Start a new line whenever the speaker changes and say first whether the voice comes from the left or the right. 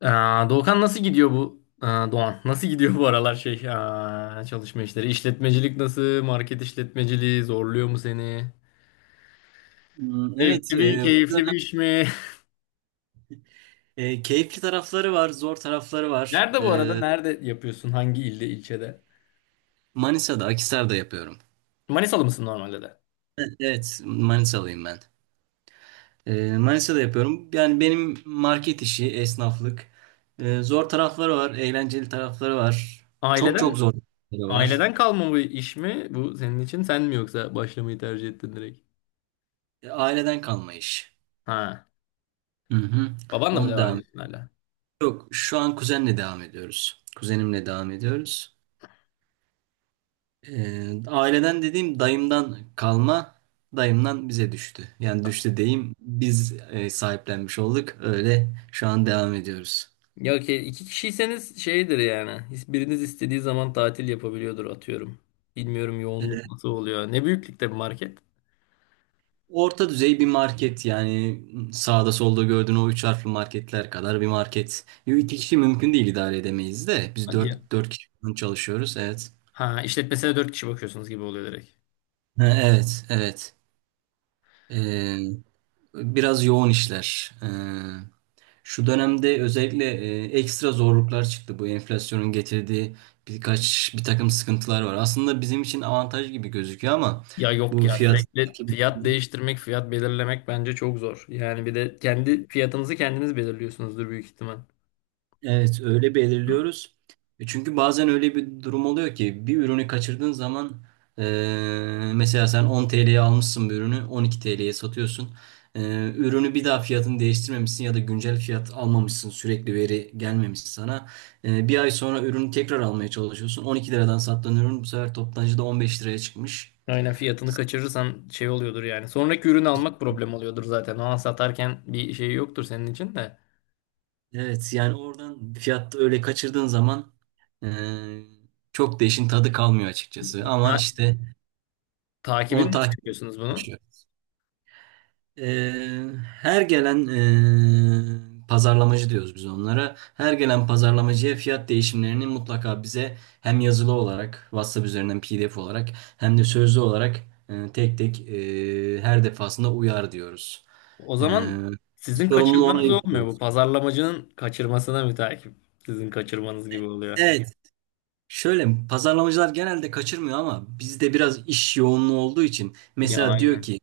left: Doğukan nasıl gidiyor bu? Doğan nasıl gidiyor bu aralar şey çalışma işleri? İşletmecilik nasıl? Market işletmeciliği zorluyor mu seni?
right: Evet,
left: Zevkli bir, keyifli bir iş mi?
right: keyifli tarafları var, zor tarafları var.
left: Nerede bu arada? Nerede yapıyorsun? Hangi ilde, ilçede?
right: Manisa'da, Akhisar'da yapıyorum.
left: Manisalı mısın normalde de?
right: Evet, Manisalıyım ben. Manisa'da yapıyorum. Yani benim market işi, esnaflık. Zor tarafları var, eğlenceli tarafları var. Çok çok
left: Aileden,
right: zor tarafları var.
left: aileden kalma bu iş mi? Bu senin için sen mi yoksa başlamayı tercih ettin direkt?
right: Aileden kalma iş.
left: Ha.
right: Hı hı.
left: Babanla mı
right: Onu
left: devam
right: devam
left: ediyorsun hala?
right: Yok, şu an kuzenle devam ediyoruz. Kuzenimle devam ediyoruz. Aileden dediğim dayımdan kalma, dayımdan bize düştü. Yani düştü diyeyim, biz sahiplenmiş olduk. Öyle şu an devam ediyoruz.
left: Ya ki iki kişiyseniz şeydir yani. Biriniz istediği zaman tatil yapabiliyordur atıyorum. Bilmiyorum
right: Ee,
left: yoğunluk nasıl oluyor. Ne büyüklükte bir market?
right: Orta düzey bir market, yani sağda solda gördüğün o üç harfli marketler kadar bir market. Yo, İki kişi mümkün değil, idare edemeyiz de. Biz
left: Hadi
right: dört,
left: ya.
right: dört kişi falan çalışıyoruz, evet.
left: Ha, işletmesine dört kişi bakıyorsunuz gibi oluyor direkt.
right: Ha, evet, evet. Ee, Biraz yoğun işler. Şu dönemde özellikle ekstra zorluklar çıktı. Bu enflasyonun getirdiği birkaç bir takım sıkıntılar var. Aslında bizim için avantaj gibi gözüküyor, ama
left: Ya yok
right: bu
left: ya
right: fiyat
left: sürekli fiyat değiştirmek, fiyat belirlemek bence çok zor. Yani bir de kendi fiyatınızı kendiniz belirliyorsunuzdur büyük ihtimal.
right: evet, öyle
left: Hı.
right: belirliyoruz. Çünkü bazen öyle bir durum oluyor ki bir ürünü kaçırdığın zaman, mesela sen 10 TL'ye almışsın, bir ürünü 12 TL'ye satıyorsun. E, Ürünü bir daha fiyatını değiştirmemişsin ya da güncel fiyat almamışsın, sürekli veri gelmemiş sana. Bir ay sonra ürünü tekrar almaya çalışıyorsun. 12 liradan sattığın ürün bu sefer toptancıda 15 liraya çıkmış.
left: Aynen fiyatını kaçırırsan şey oluyordur yani. Sonraki ürünü almak problem oluyordur zaten. Ona satarken bir şey yoktur senin için de.
right: Evet, yani oradan fiyatta öyle kaçırdığın zaman e, çok da işin tadı kalmıyor açıkçası. Ama
left: Ha,
right: işte onu
left: takibini nasıl
right: takip
left: yapıyorsunuz bunun?
right: ediyoruz. Eee, Her gelen pazarlamacı diyoruz biz onlara. Her gelen pazarlamacıya fiyat değişimlerini mutlaka bize hem yazılı olarak WhatsApp üzerinden PDF olarak hem de sözlü olarak, tek tek, her defasında uyar diyoruz.
left: O
right: Eee
left: zaman sizin
right: Sorumluluğu ona
left: kaçırmanız olmuyor.
right: yüklüyoruz.
left: Bu pazarlamacının kaçırmasına müteakip. Sizin kaçırmanız gibi oluyor.
right: Evet. Şöyle, pazarlamacılar genelde kaçırmıyor, ama bizde biraz iş yoğunluğu olduğu için
left: Ya
right: mesela diyor
left: aynen.
right: ki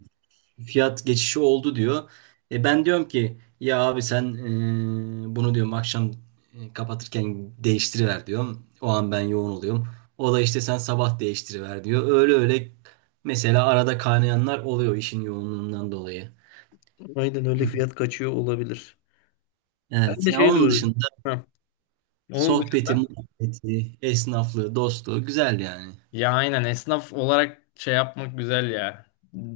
right: fiyat geçişi oldu diyor. Ben diyorum ki ya abi sen, bunu diyorum akşam, kapatırken değiştiriver diyorum. O an ben yoğun oluyorum. O da işte sen sabah değiştiriver diyor. Öyle öyle mesela arada kaynayanlar oluyor işin yoğunluğundan dolayı.
left: Aynen öyle
right: Hı.
left: fiyat kaçıyor olabilir. Ben
right: Evet,
left: de
right: ya
left: şeyle
right: onun
left: uğraşıyorum.
right: dışında
left: Heh. Onun
right: sohbeti,
left: dışında.
right: muhabbeti, esnaflığı, dostluğu güzel yani.
left: Ya aynen esnaf olarak şey yapmak güzel ya.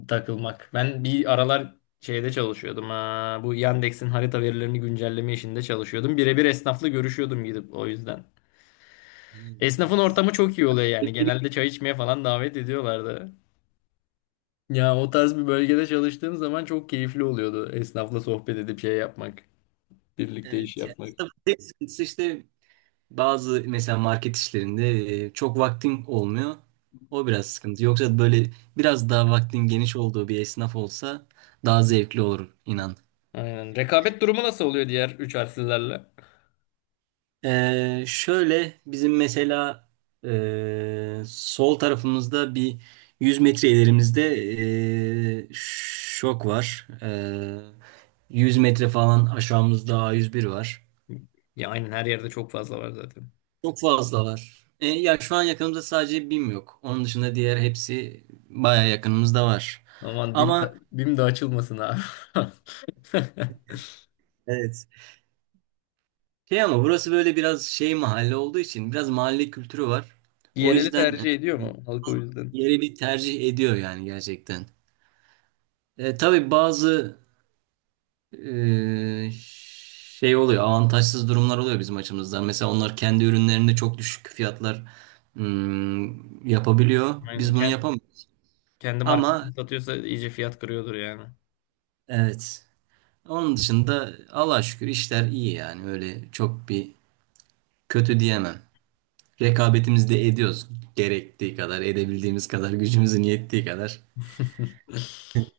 left: Takılmak. Ben bir aralar şeyde çalışıyordum. Ha. Bu Yandex'in harita verilerini güncelleme işinde çalışıyordum. Birebir esnafla görüşüyordum gidip o yüzden. Esnafın
right: Evet.
left: ortamı çok iyi oluyor yani.
right: Evet,
left: Genelde çay içmeye falan davet ediyorlardı. Ya o tarz bir bölgede çalıştığım zaman çok keyifli oluyordu esnafla sohbet edip şey yapmak. Birlikte iş
right: evet. Yani
left: yapmak.
right: esnafın tek sıkıntısı işte. Bazı mesela market işlerinde çok vaktin olmuyor. O biraz sıkıntı. Yoksa böyle biraz daha vaktin geniş olduğu bir esnaf olsa daha zevkli olur inan.
left: Aynen. Rekabet durumu nasıl oluyor diğer üç harflilerle?
right: Şöyle bizim mesela sol tarafımızda bir 100 metre ilerimizde şok var. 100 metre falan aşağımızda A101 var.
left: Ya aynen her yerde çok fazla var zaten.
right: Çok fazla var. Ya şu an yakınımızda sadece BİM yok. Onun dışında diğer hepsi baya yakınımızda var.
left: Aman BİM de,
right: Ama
left: BİM de açılmasın ha.
right: evet. Şey, ama burası böyle biraz şey mahalle olduğu için biraz mahalle kültürü var. O
left: Yereli
right: yüzden
left: tercih ediyor mu halk o yüzden?
right: yeri bir tercih ediyor yani gerçekten. Tabii bazı e, şey oluyor, avantajsız durumlar oluyor bizim açımızdan. Mesela onlar kendi ürünlerinde çok düşük fiyatlar yapabiliyor.
left: Aynen.
right: Biz bunu yapamıyoruz.
left: Kendi
right: Ama
left: markasını satıyorsa iyice fiyat kırıyordur yani.
right: evet. Onun dışında Allah'a şükür işler iyi yani, öyle çok bir kötü diyemem. Rekabetimizi de ediyoruz, gerektiği kadar, edebildiğimiz kadar, gücümüzün yettiği kadar.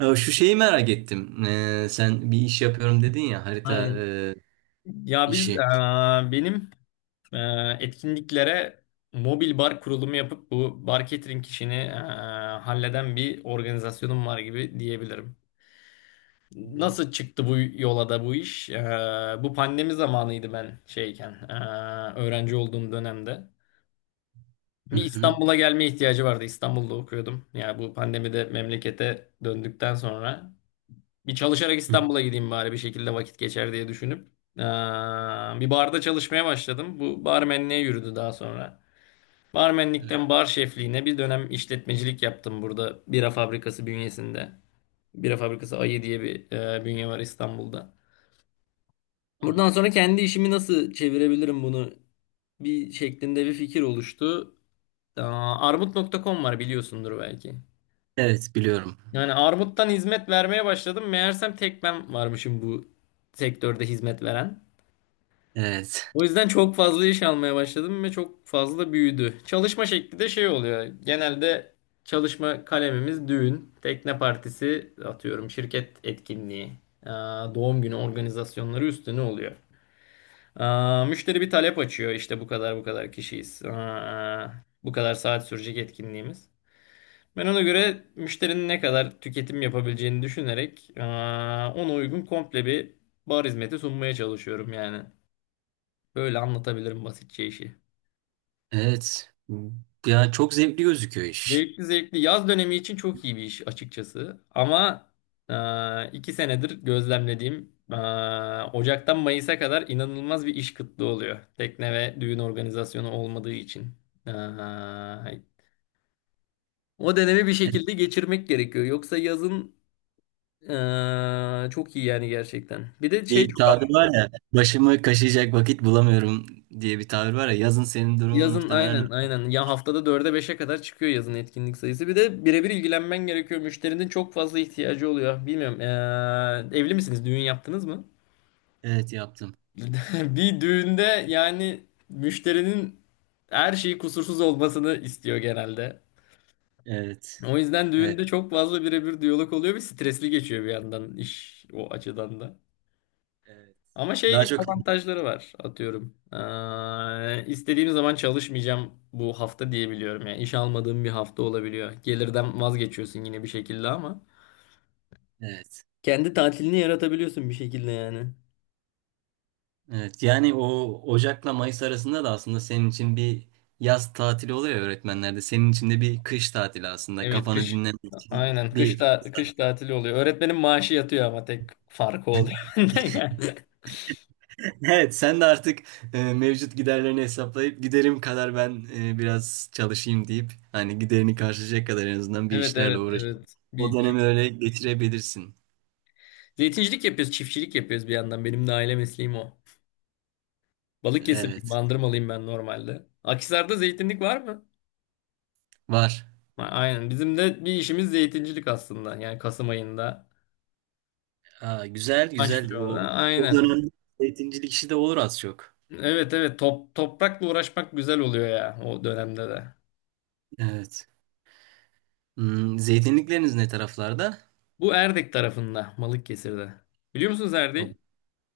right: Ya şu şeyi merak ettim. Sen bir iş yapıyorum dedin ya, harita
left: Aynen. Ya biz,
right: işi.
left: benim e, etkinliklere mobil bar kurulumu yapıp bu bar catering işini halleden bir organizasyonum var gibi diyebilirim. Nasıl çıktı bu yola da bu iş? Bu pandemi zamanıydı ben şeyken, öğrenci olduğum dönemde.
right: Hı
left: Bir
right: hı.
left: İstanbul'a gelme ihtiyacı vardı. İstanbul'da okuyordum. Yani bu pandemide memlekete döndükten sonra bir çalışarak
right: Hı,
left: İstanbul'a gideyim bari bir şekilde vakit geçer diye düşünüp e, bir barda çalışmaya başladım. Bu barmenliğe yürüdü daha sonra.
right: evet,
left: Barmenlikten bar şefliğine bir dönem işletmecilik yaptım burada bira fabrikası bünyesinde. Bira fabrikası Ayı diye bir bünye var İstanbul'da. Buradan
right: anladım.
left: sonra kendi işimi nasıl çevirebilirim bunu bir şeklinde bir fikir oluştu. Armut.com var biliyorsundur belki.
right: Evet, biliyorum.
left: Yani armuttan hizmet vermeye başladım. Meğersem tek ben varmışım bu sektörde hizmet veren.
right: Evet.
left: O yüzden çok fazla iş almaya başladım ve çok fazla büyüdü. Çalışma şekli de şey oluyor. Genelde çalışma kalemimiz düğün, tekne partisi atıyorum, şirket etkinliği, doğum günü organizasyonları üstüne oluyor. Müşteri bir talep açıyor işte bu kadar bu kadar kişiyiz. Bu kadar saat sürecek etkinliğimiz. Ben ona göre müşterinin ne kadar tüketim yapabileceğini düşünerek ona uygun komple bir bar hizmeti sunmaya çalışıyorum yani. Böyle anlatabilirim basitçe işi.
right: Evet. Ya çok zevkli gözüküyor iş.
left: Zevkli zevkli. Yaz dönemi için çok iyi bir iş açıkçası. Ama iki senedir gözlemlediğim Ocak'tan Mayıs'a kadar inanılmaz bir iş kıtlığı oluyor. Tekne ve düğün organizasyonu olmadığı için. E, O dönemi bir
right: Evet,
left: şekilde geçirmek gerekiyor. Yoksa yazın çok iyi yani gerçekten. Bir de şey.
right: bir tabir var ya, başımı kaşıyacak vakit bulamıyorum diye bir tabir var ya. Yazın senin durumun
left: Yazın
right: muhtemelen
left: aynen aynen ya haftada dörde beşe kadar çıkıyor yazın etkinlik sayısı. Bir de birebir ilgilenmen gerekiyor. Müşterinin çok fazla ihtiyacı oluyor. Bilmiyorum evli misiniz? Düğün yaptınız mı?
right: evet, yaptım.
left: Bir düğünde yani müşterinin her şeyi kusursuz olmasını istiyor genelde.
right: Evet.
left: O yüzden
right: Evet.
left: düğünde çok fazla birebir diyalog oluyor ve stresli geçiyor bir yandan iş o açıdan da.
right: Evet.
left: Ama şey
right: Daha
left: gibi
right: çok,
left: avantajları var atıyorum. İstediğim zaman çalışmayacağım bu hafta diyebiliyorum. Yani iş almadığım bir hafta olabiliyor. Gelirden vazgeçiyorsun yine bir şekilde ama.
right: evet.
left: Kendi tatilini yaratabiliyorsun bir şekilde yani.
right: Evet. Yani, o Ocak'la Mayıs arasında da aslında senin için bir yaz tatili oluyor ya öğretmenlerde. Senin için de bir kış tatili aslında.
left: Evet,
right: Kafanı
left: kış.
right: dinlemek için
left: Aynen,
right: bir
left: kış da
right: fırsat.
left: kış tatili oluyor. Öğretmenin maaşı yatıyor ama tek farkı oluyor. bende yani.
right: Evet, sen de artık mevcut giderlerini hesaplayıp giderim kadar ben biraz çalışayım deyip, hani giderini karşılayacak kadar en azından bir
left: Evet,
right: işlerle
left: evet,
right: uğraşıp
left: evet.
right: o
left: Bir şey,
right: dönemi öyle geçirebilirsin.
left: zeytincilik yapıyoruz, çiftçilik yapıyoruz bir yandan. Benim de aile mesleğim o. Balıkesirliyim,
right: Evet.
left: Bandırmalıyım ben normalde. Akhisar'da zeytinlik var mı?
right: Var.
left: A- aynen. Bizim de bir işimiz zeytincilik aslında. Yani Kasım ayında
right: Aa, güzel güzel.
left: başlıyor da.
right: O
left: Aynen.
right: dönemde zeytincilik işi de olur, az çok.
left: Evet, evet, toprakla uğraşmak güzel oluyor ya o dönemde de.
right: Evet. Zeytinlikleriniz ne taraflarda?
left: Bu Erdek tarafında Balıkesir'de. Biliyor musunuz
right: O-
left: Erdek'i?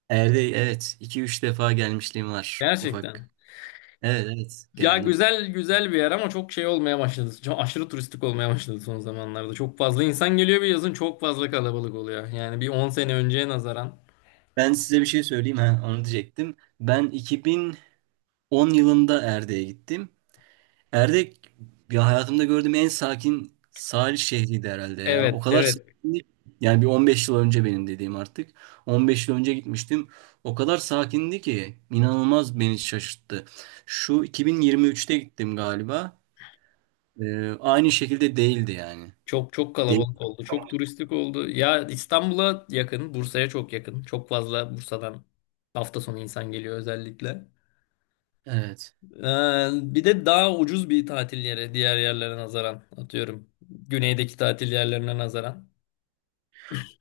right: Erdek, evet. 2 üç defa gelmişliğim var, ufak.
left: Gerçekten.
right: Evet evet,
left: Ya
right: geldim.
left: güzel güzel bir yer ama çok şey olmaya başladı. Çok aşırı turistik olmaya başladı son zamanlarda. Çok fazla insan geliyor bir yazın çok fazla kalabalık oluyor. Yani bir 10 sene önceye nazaran.
right: Ben size bir şey söyleyeyim, ha onu diyecektim. Ben 2010 yılında Erdek'e gittim. Erdek, ya hayatımda gördüğüm en sakin sahil şehriydi herhalde ya. O
left: Evet,
right: kadar
left: evet,
right: sakindi. Yani bir 15 yıl önce benim dediğim artık. 15 yıl önce gitmiştim. O kadar sakindi ki inanılmaz beni şaşırttı. Şu 2023'te gittim galiba. Aynı şekilde değildi yani.
left: çok çok
right: Değil.
left: kalabalık oldu. Çok turistik oldu. Ya İstanbul'a yakın, Bursa'ya çok yakın. Çok fazla Bursa'dan hafta sonu insan geliyor özellikle.
right: Evet.
left: Bir de daha ucuz bir tatil yeri diğer yerlere nazaran atıyorum. Güneydeki tatil yerlerine nazaran.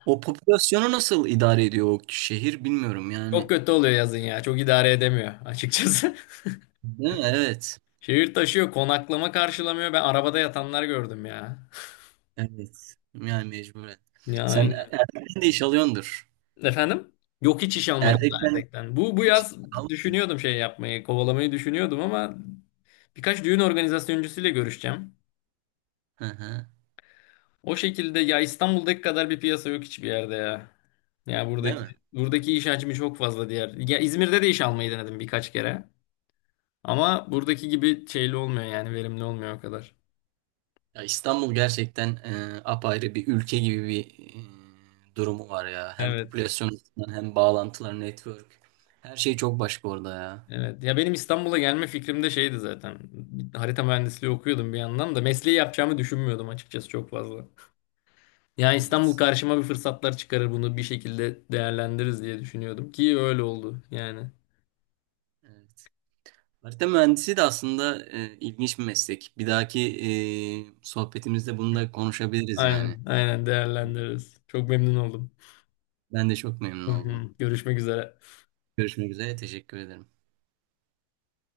right: O popülasyonu nasıl idare ediyor o şehir bilmiyorum
left: Çok
right: yani.
left: kötü oluyor yazın ya. Çok idare edemiyor açıkçası.
right: Değil mi? Evet.
left: Şehir taşıyor, konaklama karşılamıyor. Ben arabada yatanlar gördüm ya.
right: Evet. Yani mecburen.
left: Ya,
right: Sen Erdek'ten de iş alıyordur.
left: efendim? Yok, hiç iş almadım da
right: Erdek'ten
left: Erdek'ten. Bu, bu
right: hiç
left: yaz düşünüyordum şey yapmayı, kovalamayı düşünüyordum ama birkaç düğün organizasyoncusuyla görüşeceğim.
right: Hı hı.
left: O şekilde ya İstanbul'daki kadar bir piyasa yok hiçbir yerde ya. Ya
right: Değil
left: buradaki
right: mi?
left: buradaki iş hacmi çok fazla diğer. Ya İzmir'de de iş almayı denedim birkaç kere. Ama buradaki gibi şeyli olmuyor yani verimli olmuyor o kadar.
right: Ya İstanbul gerçekten apayrı bir ülke gibi bir durumu var ya. Hem
left: Evet.
right: popülasyon açısından, hem bağlantılar, network. Her şey çok başka orada ya.
left: Evet. Ya benim İstanbul'a gelme fikrim de şeydi zaten. Harita mühendisliği okuyordum bir yandan da mesleği yapacağımı düşünmüyordum açıkçası çok fazla. Yani İstanbul
right: Evet.
left: karşıma bir fırsatlar çıkarır bunu bir şekilde değerlendiririz diye düşünüyordum ki öyle oldu yani.
right: Evet. Harita mühendisi de aslında ilginç bir meslek. Bir dahaki sohbetimizde bunu da konuşabiliriz yani.
left: Aynen, aynen değerlendiririz. Çok memnun oldum.
right: Ben de çok memnun
left: Hı
right: oldum.
left: hı. Görüşmek üzere.
right: Görüşmek üzere. Teşekkür ederim.